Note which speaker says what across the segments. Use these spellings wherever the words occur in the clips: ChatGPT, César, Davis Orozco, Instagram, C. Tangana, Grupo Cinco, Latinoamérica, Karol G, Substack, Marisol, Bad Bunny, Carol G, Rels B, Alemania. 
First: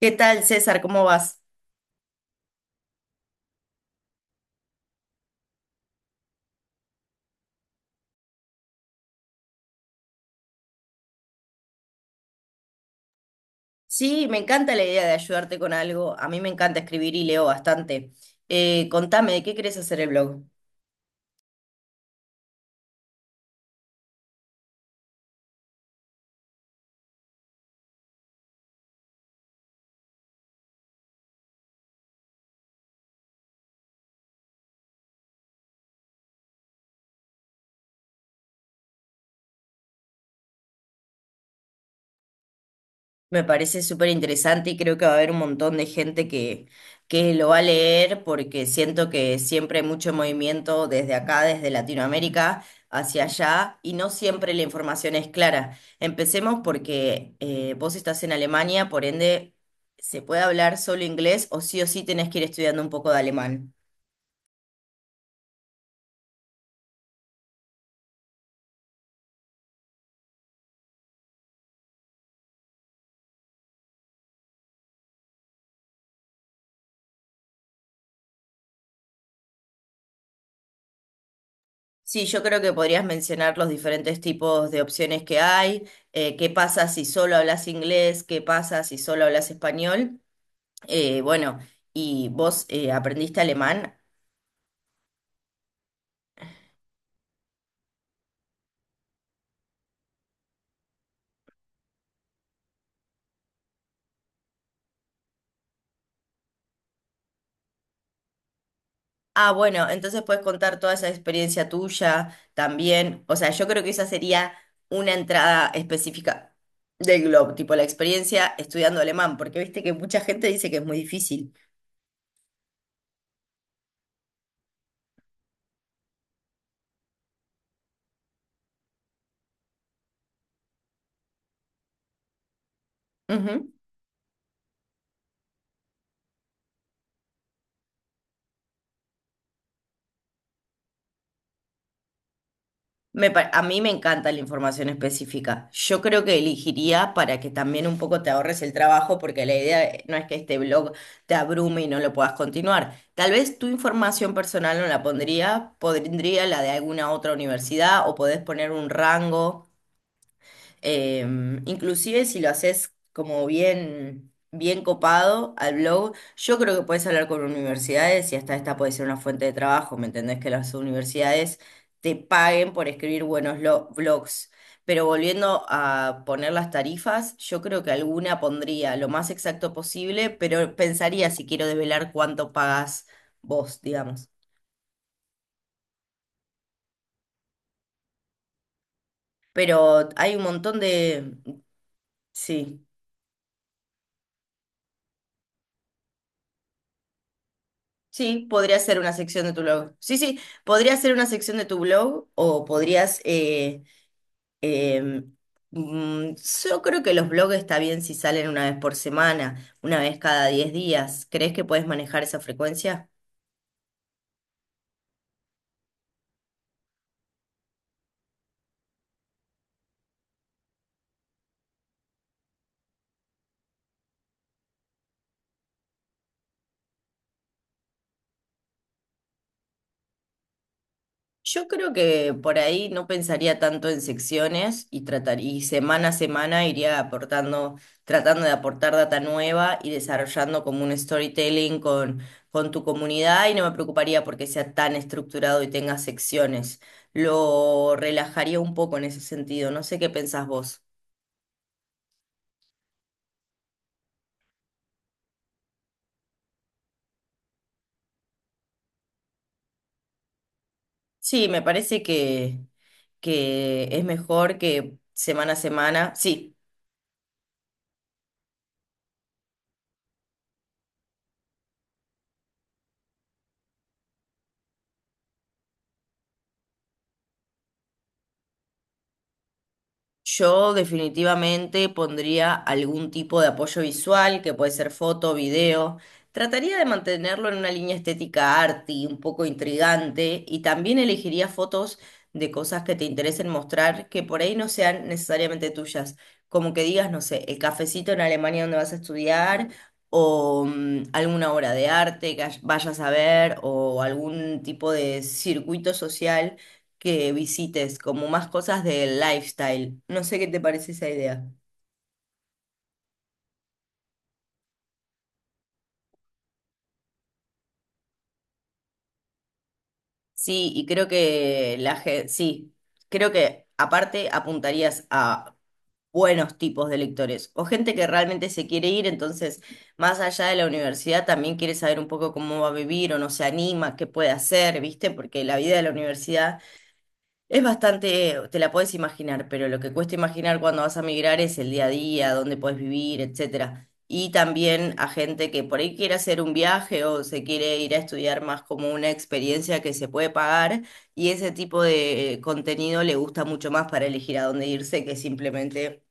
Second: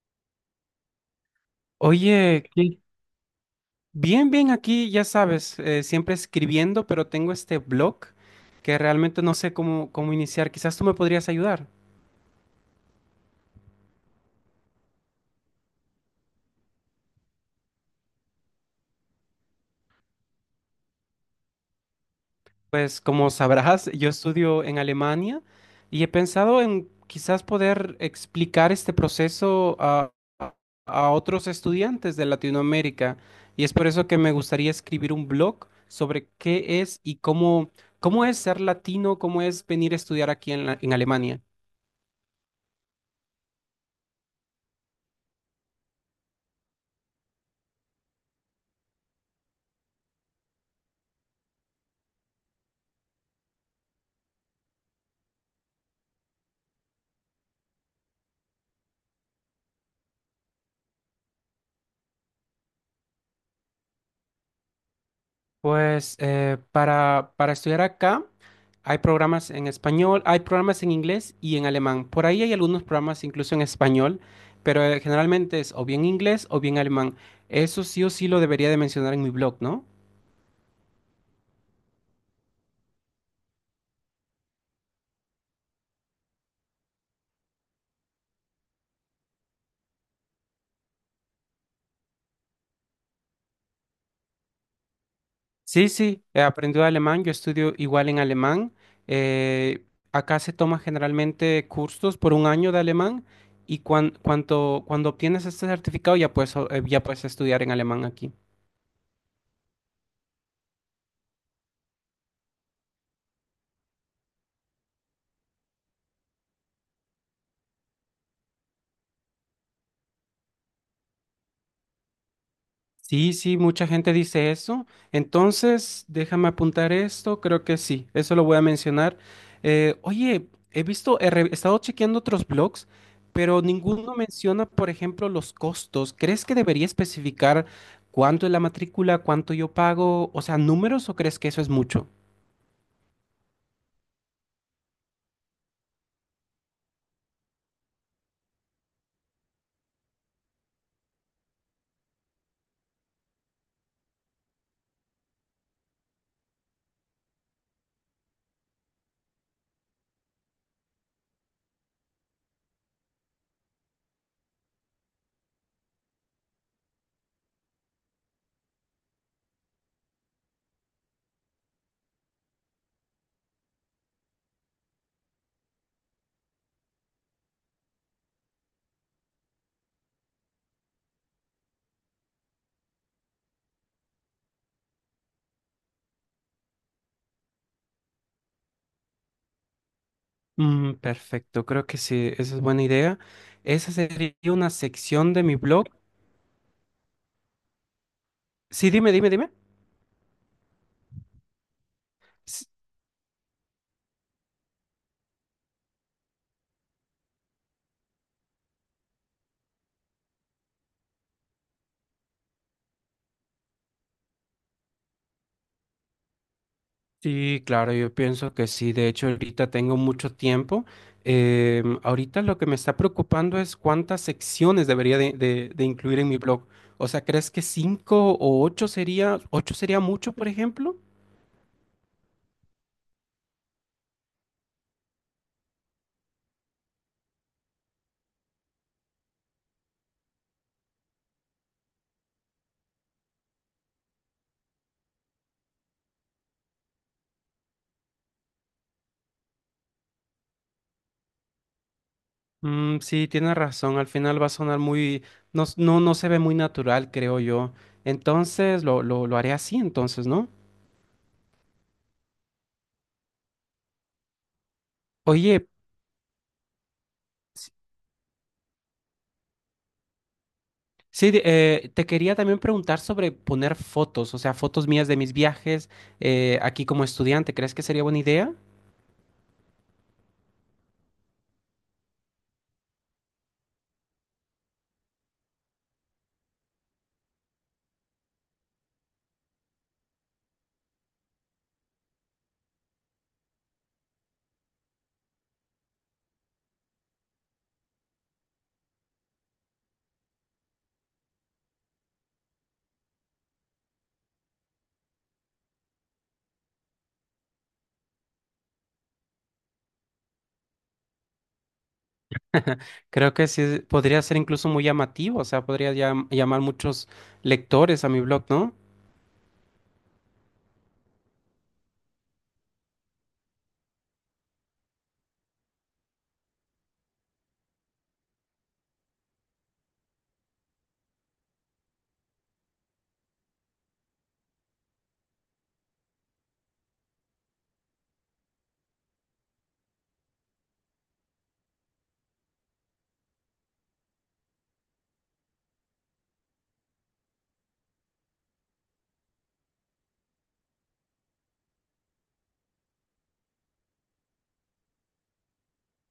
Speaker 1: ¿Qué tal, César? ¿Cómo vas?
Speaker 2: Oye, bien, bien aquí, ya sabes, siempre escribiendo, pero tengo este blog que realmente no sé cómo iniciar. Quizás tú me podrías ayudar.
Speaker 1: Sí, me encanta la idea de ayudarte con algo. A mí me encanta escribir y leo bastante. Contame, ¿de qué querés hacer el blog?
Speaker 2: Pues como sabrás, yo estudio en Alemania y he pensado en quizás poder explicar este proceso a otros estudiantes de Latinoamérica. Y es por eso que me gustaría escribir un blog sobre qué es y cómo es ser latino, cómo es venir a estudiar aquí en en Alemania.
Speaker 1: Me parece súper interesante y creo que va a haber un montón de gente que lo va a leer porque siento que siempre hay mucho movimiento desde acá, desde Latinoamérica hacia allá y no siempre la información es clara. Empecemos porque vos estás en Alemania, por ende, se puede hablar solo inglés o sí tenés que ir estudiando un poco de alemán.
Speaker 2: Pues para estudiar acá hay programas en español, hay programas en inglés y en alemán. Por ahí hay algunos programas incluso en español, pero generalmente es o bien inglés o bien alemán. Eso sí o sí lo debería de mencionar en mi blog, ¿no?
Speaker 1: Sí, yo creo que podrías mencionar los diferentes tipos de opciones que hay, qué pasa si solo hablas inglés, qué pasa si solo hablas español. Eh, bueno, y vos aprendiste alemán.
Speaker 2: Sí, sí, aprendí alemán, yo estudio igual en alemán. eh, Acá se toma generalmente cursos por un año de alemán y cuando obtienes este certificado ya puedes, ya puedes estudiar en alemán aquí.
Speaker 1: Ah, bueno, entonces puedes contar toda esa experiencia tuya también. O sea, yo creo que esa sería una entrada específica del Globo, tipo la experiencia estudiando alemán, porque viste que mucha gente dice que es muy difícil.
Speaker 2: Sí, sí, mucha gente dice eso. Entonces, déjame apuntar esto, creo que sí, eso lo voy a mencionar. Oye, he visto, he estado chequeando otros blogs, pero ninguno menciona, por ejemplo, los costos. ¿Crees que debería especificar cuánto es la matrícula, cuánto yo pago? O sea, ¿números o crees que eso es mucho?
Speaker 1: A mí me encanta la información específica. Yo creo que elegiría para que también un poco te ahorres el trabajo, porque la idea no es que este blog te abrume y no lo puedas continuar. Tal vez tu información personal no la pondría, pondría la de alguna otra universidad o podés poner un rango. Eh, inclusive si lo haces como bien, bien copado al blog, yo creo que puedes hablar con universidades y hasta esta puede ser una fuente de trabajo, ¿me entendés? Que las universidades te paguen por escribir buenos blogs. Pero volviendo a poner las tarifas, yo creo que alguna pondría lo más exacto posible, pero pensaría si quiero desvelar cuánto pagas vos, digamos. Pero hay un montón
Speaker 2: Mm,
Speaker 1: de...
Speaker 2: perfecto, creo que sí, esa es buena
Speaker 1: Sí.
Speaker 2: idea. Esa sería una sección de mi blog.
Speaker 1: Sí, podría
Speaker 2: Sí,
Speaker 1: ser una
Speaker 2: dime, dime,
Speaker 1: sección
Speaker 2: dime.
Speaker 1: de tu blog. Sí, sí, podría ser una sección de tu blog o podrías... em, mm, yo creo que los blogs está bien si salen una vez por semana, una vez cada 10 días. ¿Crees que puedes manejar esa frecuencia?
Speaker 2: Sí, claro, yo pienso que sí. De hecho, ahorita tengo mucho tiempo. Ahorita lo que me está preocupando es cuántas secciones debería de incluir en mi blog. O sea, ¿crees que cinco o ocho sería mucho, por ejemplo?
Speaker 1: Yo creo que por ahí no pensaría tanto en secciones y tratar, y semana a semana iría aportando, tratando de aportar data nueva y desarrollando como un storytelling con tu comunidad y no me preocuparía porque sea tan estructurado y tenga secciones. Lo relajaría un poco en ese sentido. No sé qué pensás vos.
Speaker 2: Mm, sí, tienes razón. Al final va a sonar muy, no, no se ve muy natural, creo yo. Entonces, lo haré así, entonces, ¿no?
Speaker 1: Sí, me parece que es mejor que semana a
Speaker 2: Oye,
Speaker 1: semana. Sí.
Speaker 2: sí, te quería también preguntar sobre poner fotos, o sea, fotos mías de mis viajes aquí como estudiante. ¿Crees que sería buena idea?
Speaker 1: Yo definitivamente pondría algún tipo de apoyo visual, que puede ser foto, video. Trataría de mantenerlo en una línea estética arty, un poco intrigante, y también elegiría fotos de cosas que te interesen mostrar, que por ahí no sean necesariamente tuyas. Como que digas, no sé, el cafecito en Alemania donde vas a estudiar, o alguna obra de arte que vayas a ver, o algún tipo de circuito social que visites, como más cosas del lifestyle. No sé qué te parece esa idea.
Speaker 2: Creo que sí, podría ser incluso muy llamativo, o sea, podría llamar muchos lectores a mi blog, ¿no?
Speaker 1: Sí, y creo que la gente, sí, creo que aparte apuntarías a buenos tipos de lectores o gente que realmente se quiere ir, entonces más allá de la universidad también quiere saber un poco cómo va a vivir o no se anima, qué puede hacer, ¿viste? Porque la vida de la universidad es bastante, te la puedes imaginar, pero lo que cuesta imaginar cuando vas a migrar es el día a día, dónde puedes vivir, etcétera. Y también a gente que por ahí quiere hacer un viaje o se quiere ir a estudiar más como una experiencia que se puede pagar y ese tipo de contenido le gusta mucho más para elegir a dónde irse que simplemente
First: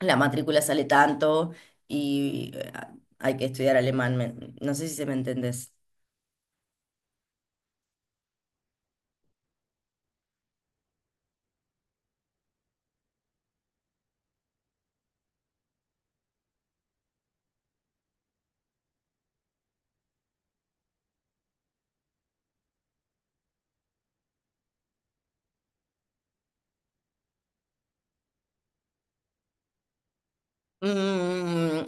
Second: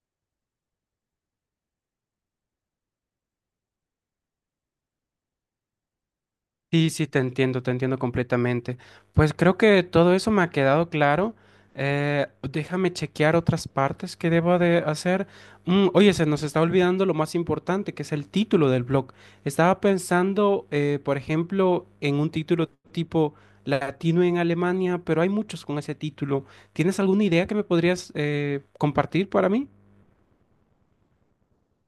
Speaker 1: la matrícula sale tanto y hay que estudiar alemán. No sé si se me entendés.
Speaker 2: Sí, sí, te entiendo completamente. Pues creo que todo eso me ha quedado claro. Déjame chequear otras partes que debo de hacer. Mm, oye, se nos está olvidando lo más importante, que es el título del blog. Estaba pensando, por ejemplo, en un título tipo Latino en Alemania, pero hay muchos con ese título. ¿Tienes alguna idea que me podrías compartir para mí?
Speaker 1: Mm,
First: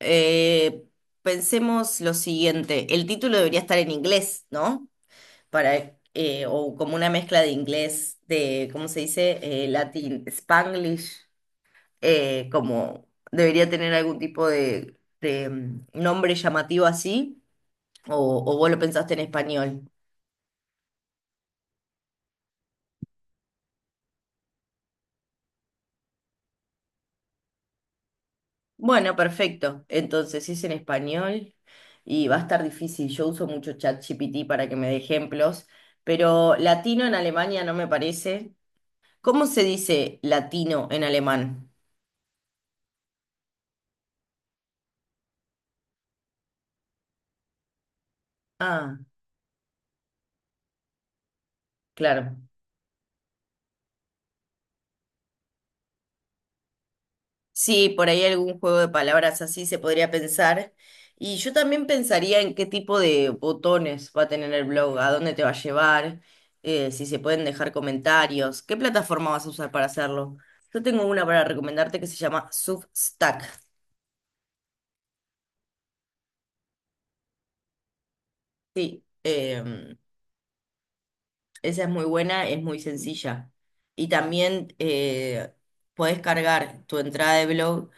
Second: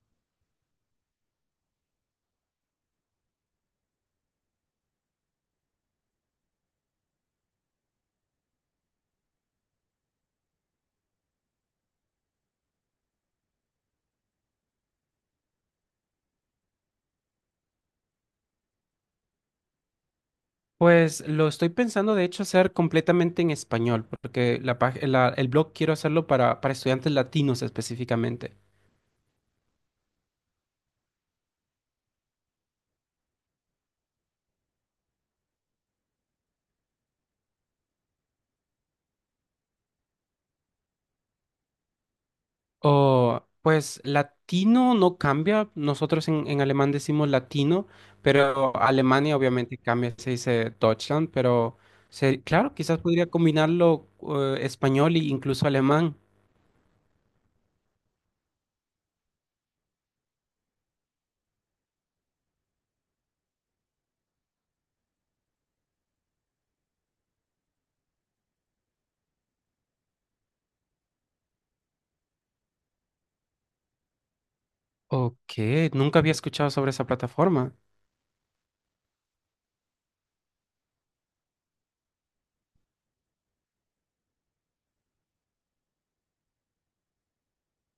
Speaker 1: eh, pensemos lo siguiente, el título debería estar en inglés, ¿no? Para, o como una mezcla de inglés, de, ¿cómo se dice? Latin, Spanglish, como debería tener algún tipo nombre llamativo así, o, o vos lo pensaste en español.
Speaker 2: Pues lo estoy pensando, de hecho, hacer completamente en español, porque el blog quiero hacerlo para estudiantes latinos específicamente.
Speaker 1: Bueno, perfecto. Entonces, si es en español y va a estar difícil. Yo uso mucho ChatGPT para que me dé ejemplos, pero latino en Alemania no me parece. ¿Cómo se dice latino en alemán?
Speaker 2: O, pues latino no cambia, nosotros en alemán decimos latino, pero
Speaker 1: Ah,
Speaker 2: Alemania obviamente cambia, se dice Deutschland, pero
Speaker 1: claro.
Speaker 2: claro, quizás podría combinarlo español e incluso alemán.
Speaker 1: Sí, por ahí algún juego de palabras así se podría pensar. Y yo también pensaría en qué tipo de botones va a tener el blog, a dónde te va a llevar, si se pueden dejar comentarios, qué plataforma vas a usar para hacerlo. Yo tengo una para recomendarte que se llama Substack.
Speaker 2: Ok, nunca había escuchado sobre esa plataforma.
Speaker 1: em, Esa es muy buena, es muy sencilla. Y también podés cargar tu entrada de blog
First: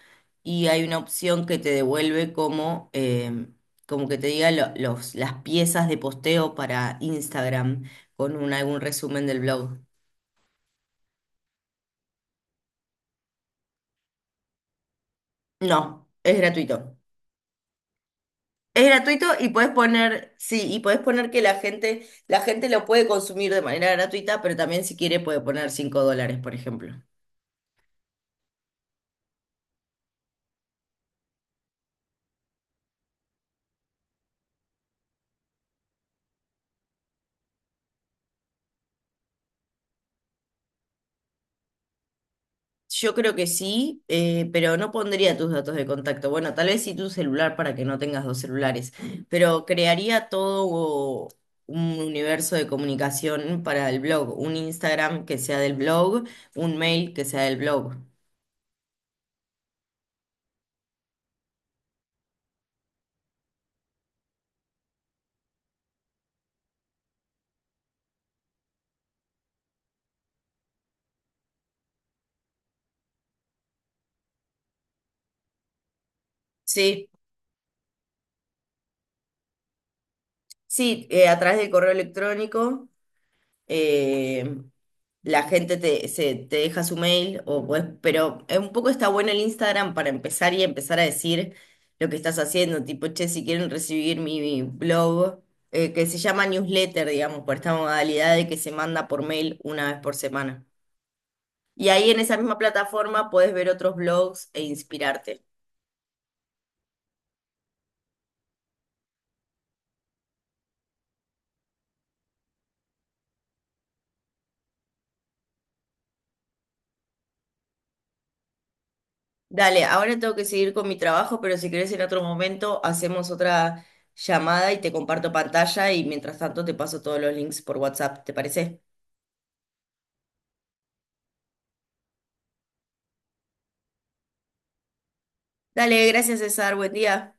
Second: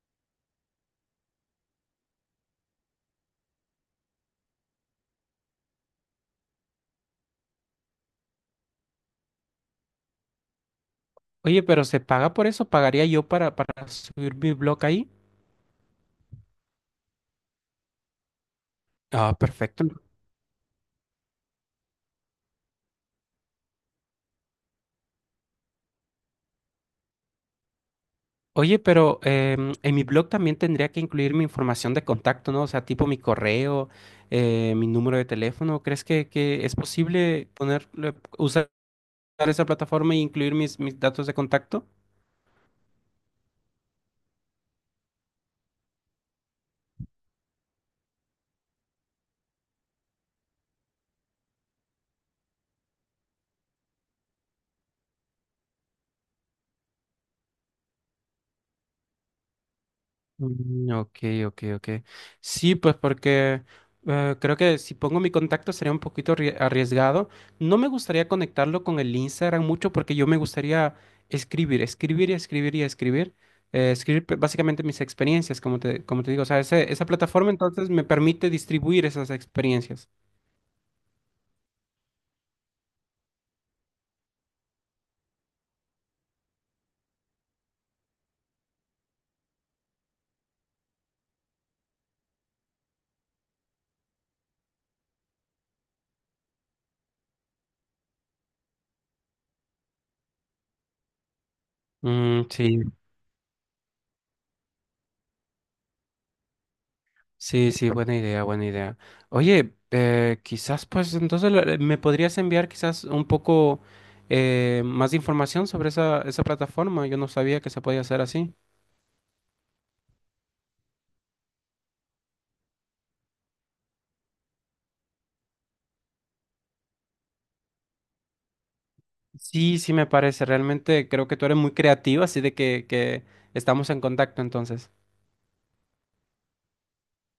Speaker 1: y hay una opción que te devuelve como, como que te diga los, las piezas de posteo para Instagram con algún resumen del blog.
Speaker 2: Oye, pero ¿se paga por eso? ¿Pagaría yo para subir mi blog ahí?
Speaker 1: No, es gratuito. Es gratuito
Speaker 2: Ah,
Speaker 1: y puedes
Speaker 2: perfecto.
Speaker 1: poner, sí, y puedes poner que la gente lo puede consumir de manera gratuita, pero también si quiere puede poner 5 dólares, por ejemplo.
Speaker 2: Oye, pero en mi blog también tendría que incluir mi información de contacto, ¿no? O sea, tipo mi correo, mi número de teléfono. ¿Crees que es posible poner, usar esa plataforma e incluir mis datos de contacto?
Speaker 1: Yo creo que sí, pero no pondría tus datos de contacto. Bueno, tal vez sí tu celular para que no tengas dos celulares, pero crearía todo un universo de comunicación para el blog, un Instagram que sea del blog, un mail que sea del blog.
Speaker 2: Mm, ok, ok, ok. Sí, pues porque creo que si pongo mi contacto sería un poquito arriesgado. No me gustaría conectarlo con el Instagram mucho porque yo me gustaría escribir, escribir y escribir y escribir. Escribir básicamente mis experiencias, como te digo. O sea, esa
Speaker 1: Sí,
Speaker 2: plataforma entonces me permite distribuir esas experiencias.
Speaker 1: sí, a través del correo electrónico. eh, la gente te deja su mail, o pues, pero un poco está bueno el Instagram para empezar y empezar a decir lo que estás haciendo, tipo, che, si quieren recibir mi blog, que se llama newsletter, digamos, por esta modalidad de que se manda por mail una vez por semana. Y ahí en esa
Speaker 2: Mm,
Speaker 1: misma
Speaker 2: sí.
Speaker 1: plataforma podés ver otros blogs e inspirarte.
Speaker 2: Sí, sí, buena idea, buena idea. Oye, quizás pues entonces me podrías enviar quizás un poco más de información sobre esa plataforma. Yo no sabía que se podía hacer así.
Speaker 1: Dale, ahora tengo que seguir con mi trabajo, pero si querés en otro momento hacemos otra llamada y te comparto pantalla y mientras tanto te paso todos los links por WhatsApp, ¿te parece?
Speaker 2: Sí, sí me parece. Realmente creo que tú eres muy creativa, así de que estamos en contacto entonces.
Speaker 1: Dale, gracias César, buen día.